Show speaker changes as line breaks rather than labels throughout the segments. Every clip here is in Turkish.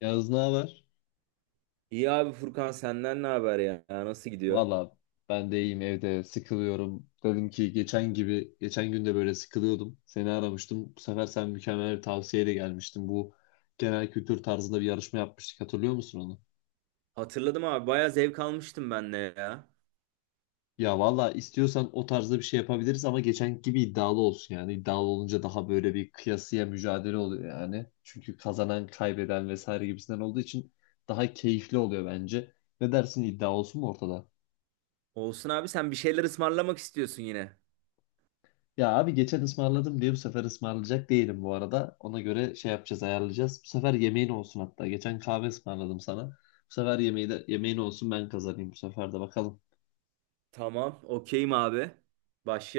Yağız ne haber?
İyi abi Furkan senden ne haber ya? Ya nasıl gidiyor?
Valla ben de iyiyim evde sıkılıyorum. Dedim ki geçen gün de böyle sıkılıyordum. Seni aramıştım. Bu sefer sen mükemmel bir tavsiyeyle gelmiştin. Bu genel kültür tarzında bir yarışma yapmıştık. Hatırlıyor musun onu?
Hatırladım abi bayağı zevk almıştım ben de ya.
Ya valla istiyorsan o tarzda bir şey yapabiliriz ama geçen gibi iddialı olsun yani. İddialı olunca daha böyle bir kıyasıya mücadele oluyor yani. Çünkü kazanan, kaybeden vesaire gibisinden olduğu için daha keyifli oluyor bence. Ne dersin iddia olsun mu ortada?
Olsun abi, sen bir şeyler ısmarlamak istiyorsun yine.
Ya abi geçen ısmarladım diye bu sefer ısmarlayacak değilim bu arada. Ona göre şey yapacağız, ayarlayacağız. Bu sefer yemeğin olsun hatta. Geçen kahve ısmarladım sana. Bu sefer yemeğin olsun ben kazanayım bu sefer de bakalım.
Tamam okeyim abi.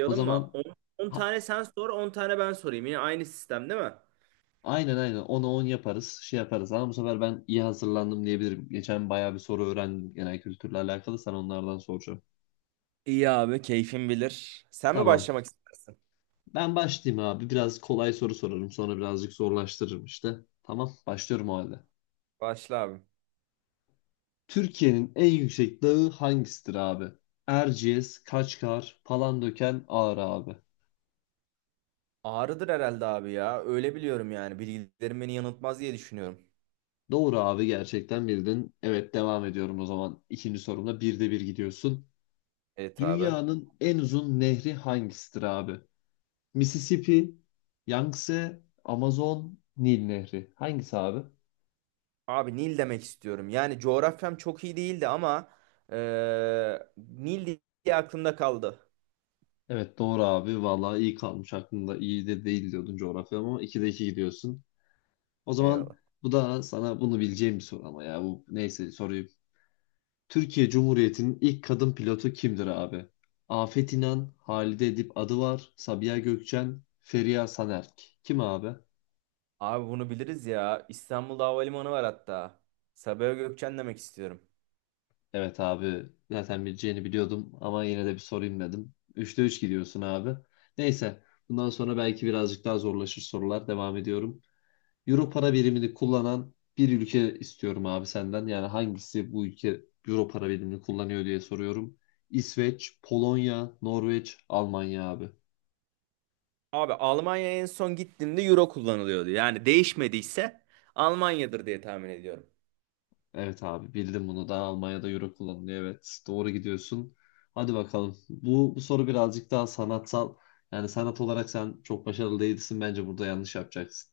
O
mı?
zaman
10
ha-
tane sen sor, 10 tane ben sorayım. Yine aynı sistem değil mi?
aynen aynen 10'a 10 yaparız, şey yaparız. Ama bu sefer ben iyi hazırlandım diyebilirim. Geçen bayağı bir soru öğrendim genel kültürle alakalı. Sana onlardan soracağım.
İyi abi keyfin bilir. Sen mi
Tamam.
başlamak istersin?
Ben başlayayım abi. Biraz kolay soru sorarım. Sonra birazcık zorlaştırırım işte. Tamam, başlıyorum o halde.
Başla abi.
Türkiye'nin en yüksek dağı hangisidir abi? Erciyes, Kaçkar, Palandöken, Ağrı abi.
Ağrıdır herhalde abi ya. Öyle biliyorum yani. Bilgilerim beni yanıltmaz diye düşünüyorum.
Doğru abi gerçekten bildin. Evet devam ediyorum o zaman. İkinci sorumda birde bir gidiyorsun.
Evet abi.
Dünyanın en uzun nehri hangisidir abi? Mississippi, Yangtze, Amazon, Nil Nehri. Hangisi abi?
Abi Nil demek istiyorum. Yani coğrafyam çok iyi değildi ama Nil diye aklımda kaldı.
Evet doğru abi. Vallahi iyi kalmış aklında. İyi de değil diyordun coğrafya ama 2'de 2 gidiyorsun. O zaman
Eyvallah.
bu da sana bunu bileceğim bir soru ama ya bu neyse soruyu Türkiye Cumhuriyeti'nin ilk kadın pilotu kimdir abi? Afet İnan, Halide Edip Adıvar, Sabiha Gökçen, Feriha Sanerk. Kim abi?
Abi bunu biliriz ya. İstanbul'da havalimanı var hatta. Sabiha Gökçen demek istiyorum.
Evet abi zaten bileceğini biliyordum ama yine de bir sorayım dedim. Üçte 3 gidiyorsun abi. Neyse bundan sonra belki birazcık daha zorlaşır sorular. Devam ediyorum. Euro para birimini kullanan bir ülke istiyorum abi senden. Yani hangisi bu ülke Euro para birimini kullanıyor diye soruyorum. İsveç, Polonya, Norveç, Almanya abi.
Abi Almanya'ya en son gittiğimde Euro kullanılıyordu. Yani değişmediyse Almanya'dır diye tahmin ediyorum.
Evet abi bildim bunu da Almanya'da euro kullanılıyor evet doğru gidiyorsun. Hadi bakalım bu soru birazcık daha sanatsal yani sanat olarak sen çok başarılı değilsin bence burada yanlış yapacaksın.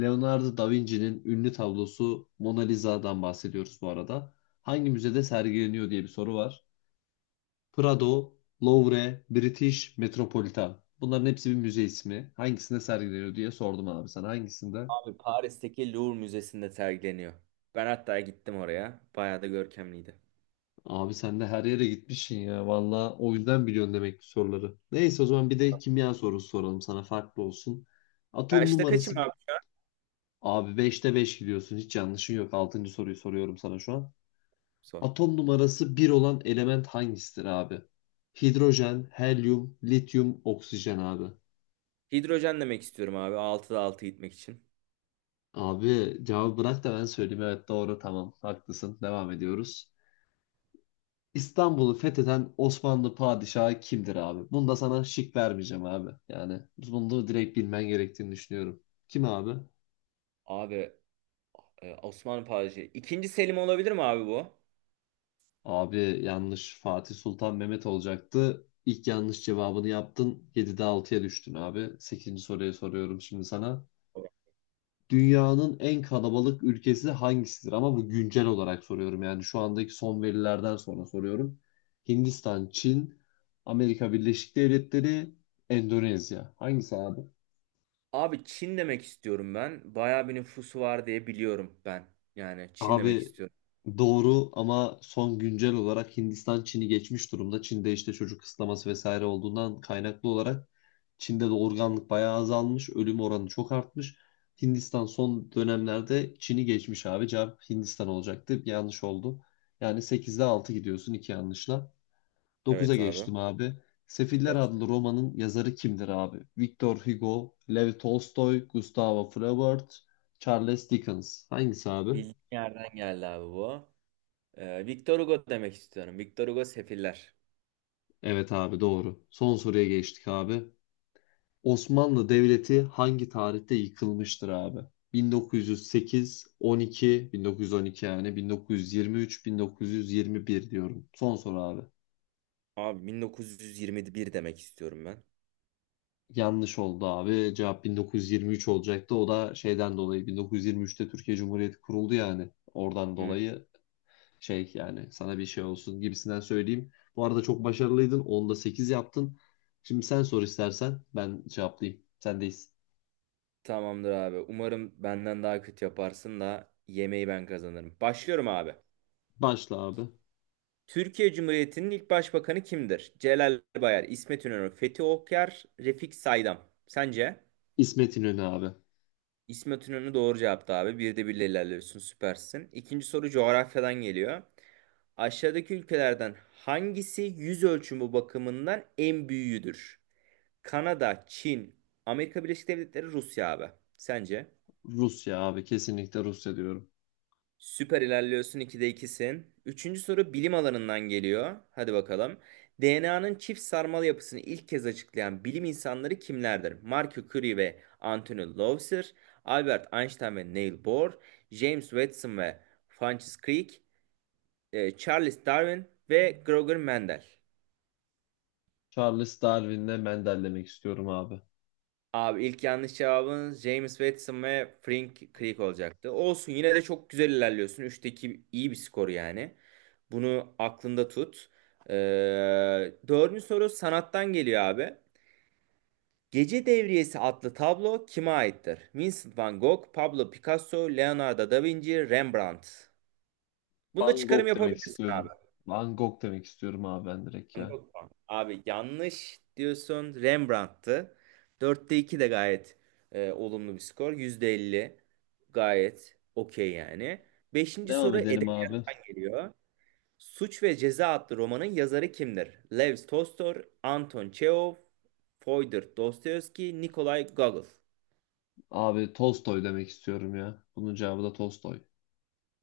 Leonardo da Vinci'nin ünlü tablosu Mona Lisa'dan bahsediyoruz bu arada. Hangi müzede sergileniyor diye bir soru var. Prado, Louvre, British Metropolitan. Bunların hepsi bir müze ismi. Hangisinde sergileniyor diye sordum abi sana hangisinde?
Abi Paris'teki Louvre Müzesi'nde sergileniyor. Ben hatta gittim oraya. Bayağı da görkemliydi.
Abi sen de her yere gitmişsin ya. Valla o yüzden biliyorsun demek ki soruları. Neyse o zaman bir de kimya sorusu soralım sana farklı olsun.
Ya
Atom
işte
numarası
kaçım abi şu an?
abi beşte 5 gidiyorsun. Hiç yanlışın yok. Altıncı soruyu soruyorum sana şu an.
Sor.
Atom numarası bir olan element hangisidir abi? Hidrojen, helyum, lityum, oksijen abi.
Hidrojen demek istiyorum abi. Altıda 6 gitmek için.
Abi cevabı bırak da ben söyleyeyim. Evet doğru tamam haklısın. Devam ediyoruz. İstanbul'u fetheden Osmanlı padişahı kimdir abi? Bunu da sana şık vermeyeceğim abi. Yani bunu da direkt bilmen gerektiğini düşünüyorum. Kim abi?
Abi Osmanlı padişahı. İkinci Selim olabilir mi abi bu?
Abi yanlış Fatih Sultan Mehmet olacaktı. İlk yanlış cevabını yaptın. Yedide altıya düştün abi. Sekizinci soruyu soruyorum şimdi sana. Dünyanın en kalabalık ülkesi hangisidir? Ama bu güncel olarak soruyorum. Yani şu andaki son verilerden sonra soruyorum. Hindistan, Çin, Amerika Birleşik Devletleri, Endonezya. Hangisi abi?
Abi Çin demek istiyorum ben. Bayağı bir nüfusu var diye biliyorum ben. Yani Çin demek
Abi
istiyorum.
doğru ama son güncel olarak Hindistan Çin'i geçmiş durumda. Çin'de işte çocuk kısıtlaması vesaire olduğundan kaynaklı olarak Çin'de de organlık bayağı azalmış. Ölüm oranı çok artmış. Hindistan son dönemlerde Çin'i geçmiş abi. Cevap Hindistan olacaktı. Yanlış oldu. Yani sekizde 6 gidiyorsun iki yanlışla. Dokuza
Evet abi.
geçtim abi. Sefiller
Geç.
adlı romanın yazarı kimdir abi? Victor Hugo, Lev Tolstoy, Gustavo Flaubert, Charles Dickens. Hangisi abi?
Bildiğin yerden geldi abi bu. Victor Hugo demek istiyorum. Victor Hugo Sefiller.
Evet abi doğru. Son soruya geçtik abi. Osmanlı Devleti hangi tarihte yıkılmıştır abi? 1908, 12, 1912 yani 1923, 1921 diyorum. Son soru abi.
Abi 1921 demek istiyorum ben.
Yanlış oldu abi. Cevap 1923 olacaktı. O da şeyden dolayı 1923'te Türkiye Cumhuriyeti kuruldu yani. Oradan
Hı.
dolayı şey yani sana bir şey olsun gibisinden söyleyeyim. Bu arada çok başarılıydın. Onda 8 yaptın. Şimdi sen sor istersen ben cevaplayayım. Sendeyiz.
Tamamdır abi. Umarım benden daha kötü yaparsın da yemeği ben kazanırım. Başlıyorum abi.
Başla abi.
Türkiye Cumhuriyeti'nin ilk başbakanı kimdir? Celal Bayar, İsmet İnönü, Fethi Okyar, Refik Saydam. Sence?
İsmet İnönü abi.
İsmet İnönü doğru cevaptı abi. Bir de birle ilerliyorsun, süpersin. İkinci soru coğrafyadan geliyor. Aşağıdaki ülkelerden hangisi yüz ölçümü bakımından en büyüğüdür? Kanada, Çin, Amerika Birleşik Devletleri, Rusya abi. Sence?
Rusya abi. Kesinlikle Rusya diyorum.
Süper ilerliyorsun, 2'de ikisin. Üçüncü soru bilim alanından geliyor. Hadi bakalım. DNA'nın çift sarmal yapısını ilk kez açıklayan bilim insanları kimlerdir? Marie Curie ve Anthony Lowther, Albert Einstein ve Niels Bohr, James Watson ve Francis Crick, Charles Darwin ve Gregor Mendel.
Charles Darwin'le Mendel demek istiyorum abi.
Abi ilk yanlış cevabın James Watson ve Frank Crick olacaktı. Olsun, yine de çok güzel ilerliyorsun. Üçteki iyi bir skor yani. Bunu aklında tut. Ee, dördüncü soru sanattan geliyor abi. Gece Devriyesi adlı tablo kime aittir? Vincent van Gogh, Pablo Picasso, Leonardo da Vinci, Rembrandt. Bunda
Van
çıkarım
Gogh demek
yapabilirsin abi.
istiyorum. Van Gogh demek istiyorum abi ben direkt
Van
ya.
Gogh mu? Abi yanlış diyorsun. Rembrandt'tı. Dörtte 2 de gayet olumlu bir skor. Yüzde elli, gayet okey yani. Beşinci
Devam
soru
edelim abi.
edebiyattan geliyor. Suç ve Ceza adlı romanın yazarı kimdir? Lev Tolstoy, Anton Çehov, Fyodor Dostoyevski, Nikolay Gogol.
Abi Tolstoy demek istiyorum ya. Bunun cevabı da Tolstoy.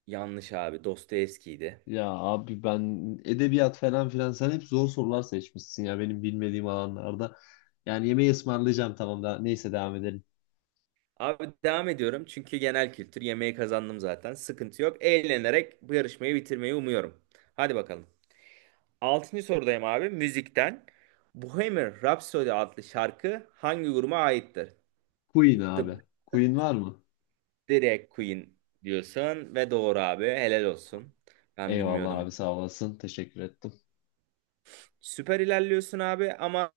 Yanlış abi. Dostoyevski'ydi.
Ya abi ben edebiyat falan filan sen hep zor sorular seçmişsin ya benim bilmediğim alanlarda. Yani yemeği ısmarlayacağım tamam da neyse devam edelim.
Abi devam ediyorum çünkü genel kültür yemeği kazandım zaten. Sıkıntı yok. Eğlenerek bu yarışmayı bitirmeyi umuyorum. Hadi bakalım. Altıncı sorudayım abi. Müzikten. Bohemian Rhapsody adlı şarkı hangi gruba aittir?
Queen
The
abi. Queen var mı?
Drag Queen diyorsun ve doğru abi. Helal olsun. Ben
Eyvallah
bilmiyordum.
abi sağ olasın. Teşekkür ettim.
Süper ilerliyorsun abi ama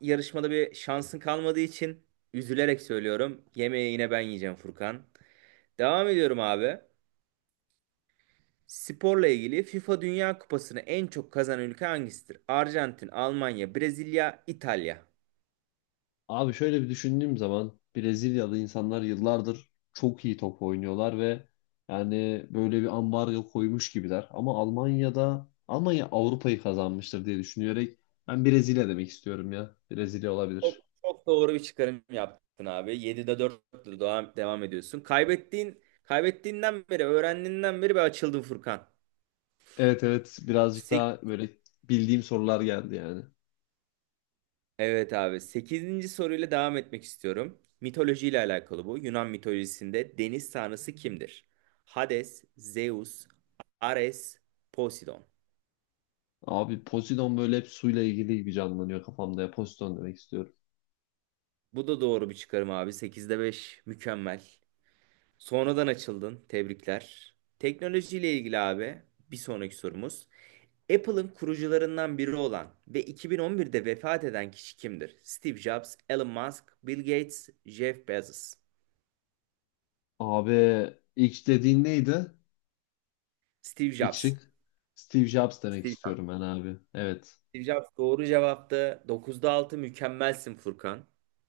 yarışmada bir şansın kalmadığı için üzülerek söylüyorum. Yemeği yine ben yiyeceğim Furkan. Devam ediyorum abi. Sporla ilgili FIFA Dünya Kupası'nı en çok kazanan ülke hangisidir? Arjantin, Almanya, Brezilya, İtalya.
Abi şöyle bir düşündüğüm zaman Brezilyalı insanlar yıllardır çok iyi top oynuyorlar ve yani böyle bir ambargo koymuş gibiler. Ama Almanya Avrupa'yı kazanmıştır diye düşünerek ben Brezilya demek istiyorum ya. Brezilya
Çok,
olabilir.
çok doğru bir çıkarım yaptın abi. Yedi'de 4'te devam ediyorsun. Kaybettiğinden beri, öğrendiğinden beri bir açıldın Furkan.
Evet evet birazcık
Sek-
daha böyle bildiğim sorular geldi yani.
evet abi. Sekizinci soruyla devam etmek istiyorum. Mitolojiyle alakalı bu. Yunan mitolojisinde deniz tanrısı kimdir? Hades, Zeus, Ares, Poseidon.
Abi Poseidon böyle hep suyla ilgili gibi canlanıyor kafamda ya. Poseidon demek istiyorum.
Bu da doğru bir çıkarım abi. Sekizde beş, mükemmel. Sonradan açıldın. Tebrikler. Teknolojiyle ilgili abi bir sonraki sorumuz. Apple'ın kurucularından biri olan ve 2011'de vefat eden kişi kimdir? Steve Jobs, Elon Musk, Bill Gates, Jeff Bezos.
Abi ilk dediğin neydi?
Steve
İlk
Jobs.
şık. Steve Jobs demek
Steve Jobs.
istiyorum ben abi. Evet.
Steve Jobs doğru cevaptı. 9'da 6 mükemmelsin Furkan.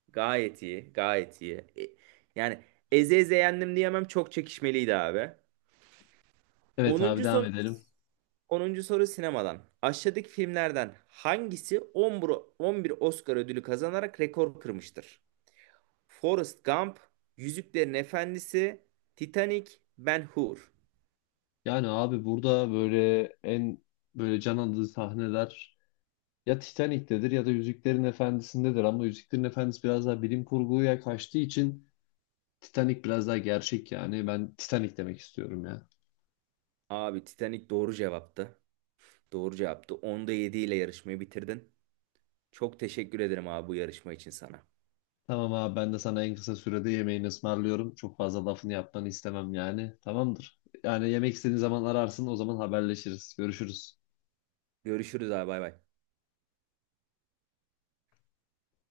Gayet iyi, gayet iyi. Yani eze eze yendim diyemem, çok çekişmeliydi abi.
Evet abi
10.
devam
soru
edelim.
10. soru sinemadan. Aşağıdaki filmlerden hangisi 11 Oscar ödülü kazanarak rekor kırmıştır? Forrest Gump, Yüzüklerin Efendisi, Titanic, Ben Hur.
Yani abi burada böyle böyle can alıcı sahneler ya Titanic'tedir ya da Yüzüklerin Efendisi'ndedir ama Yüzüklerin Efendisi biraz daha bilim kurguya kaçtığı için Titanic biraz daha gerçek yani. Ben Titanic demek istiyorum ya.
Abi Titanic doğru cevaptı. Doğru cevaptı. Onda 7 ile yarışmayı bitirdin. Çok teşekkür ederim abi bu yarışma için sana.
Tamam abi ben de sana en kısa sürede yemeğini ısmarlıyorum. Çok fazla lafını yapmanı istemem yani. Tamamdır. Yani yemek istediğin zaman ararsın o zaman haberleşiriz. Görüşürüz.
Görüşürüz abi, bay bay.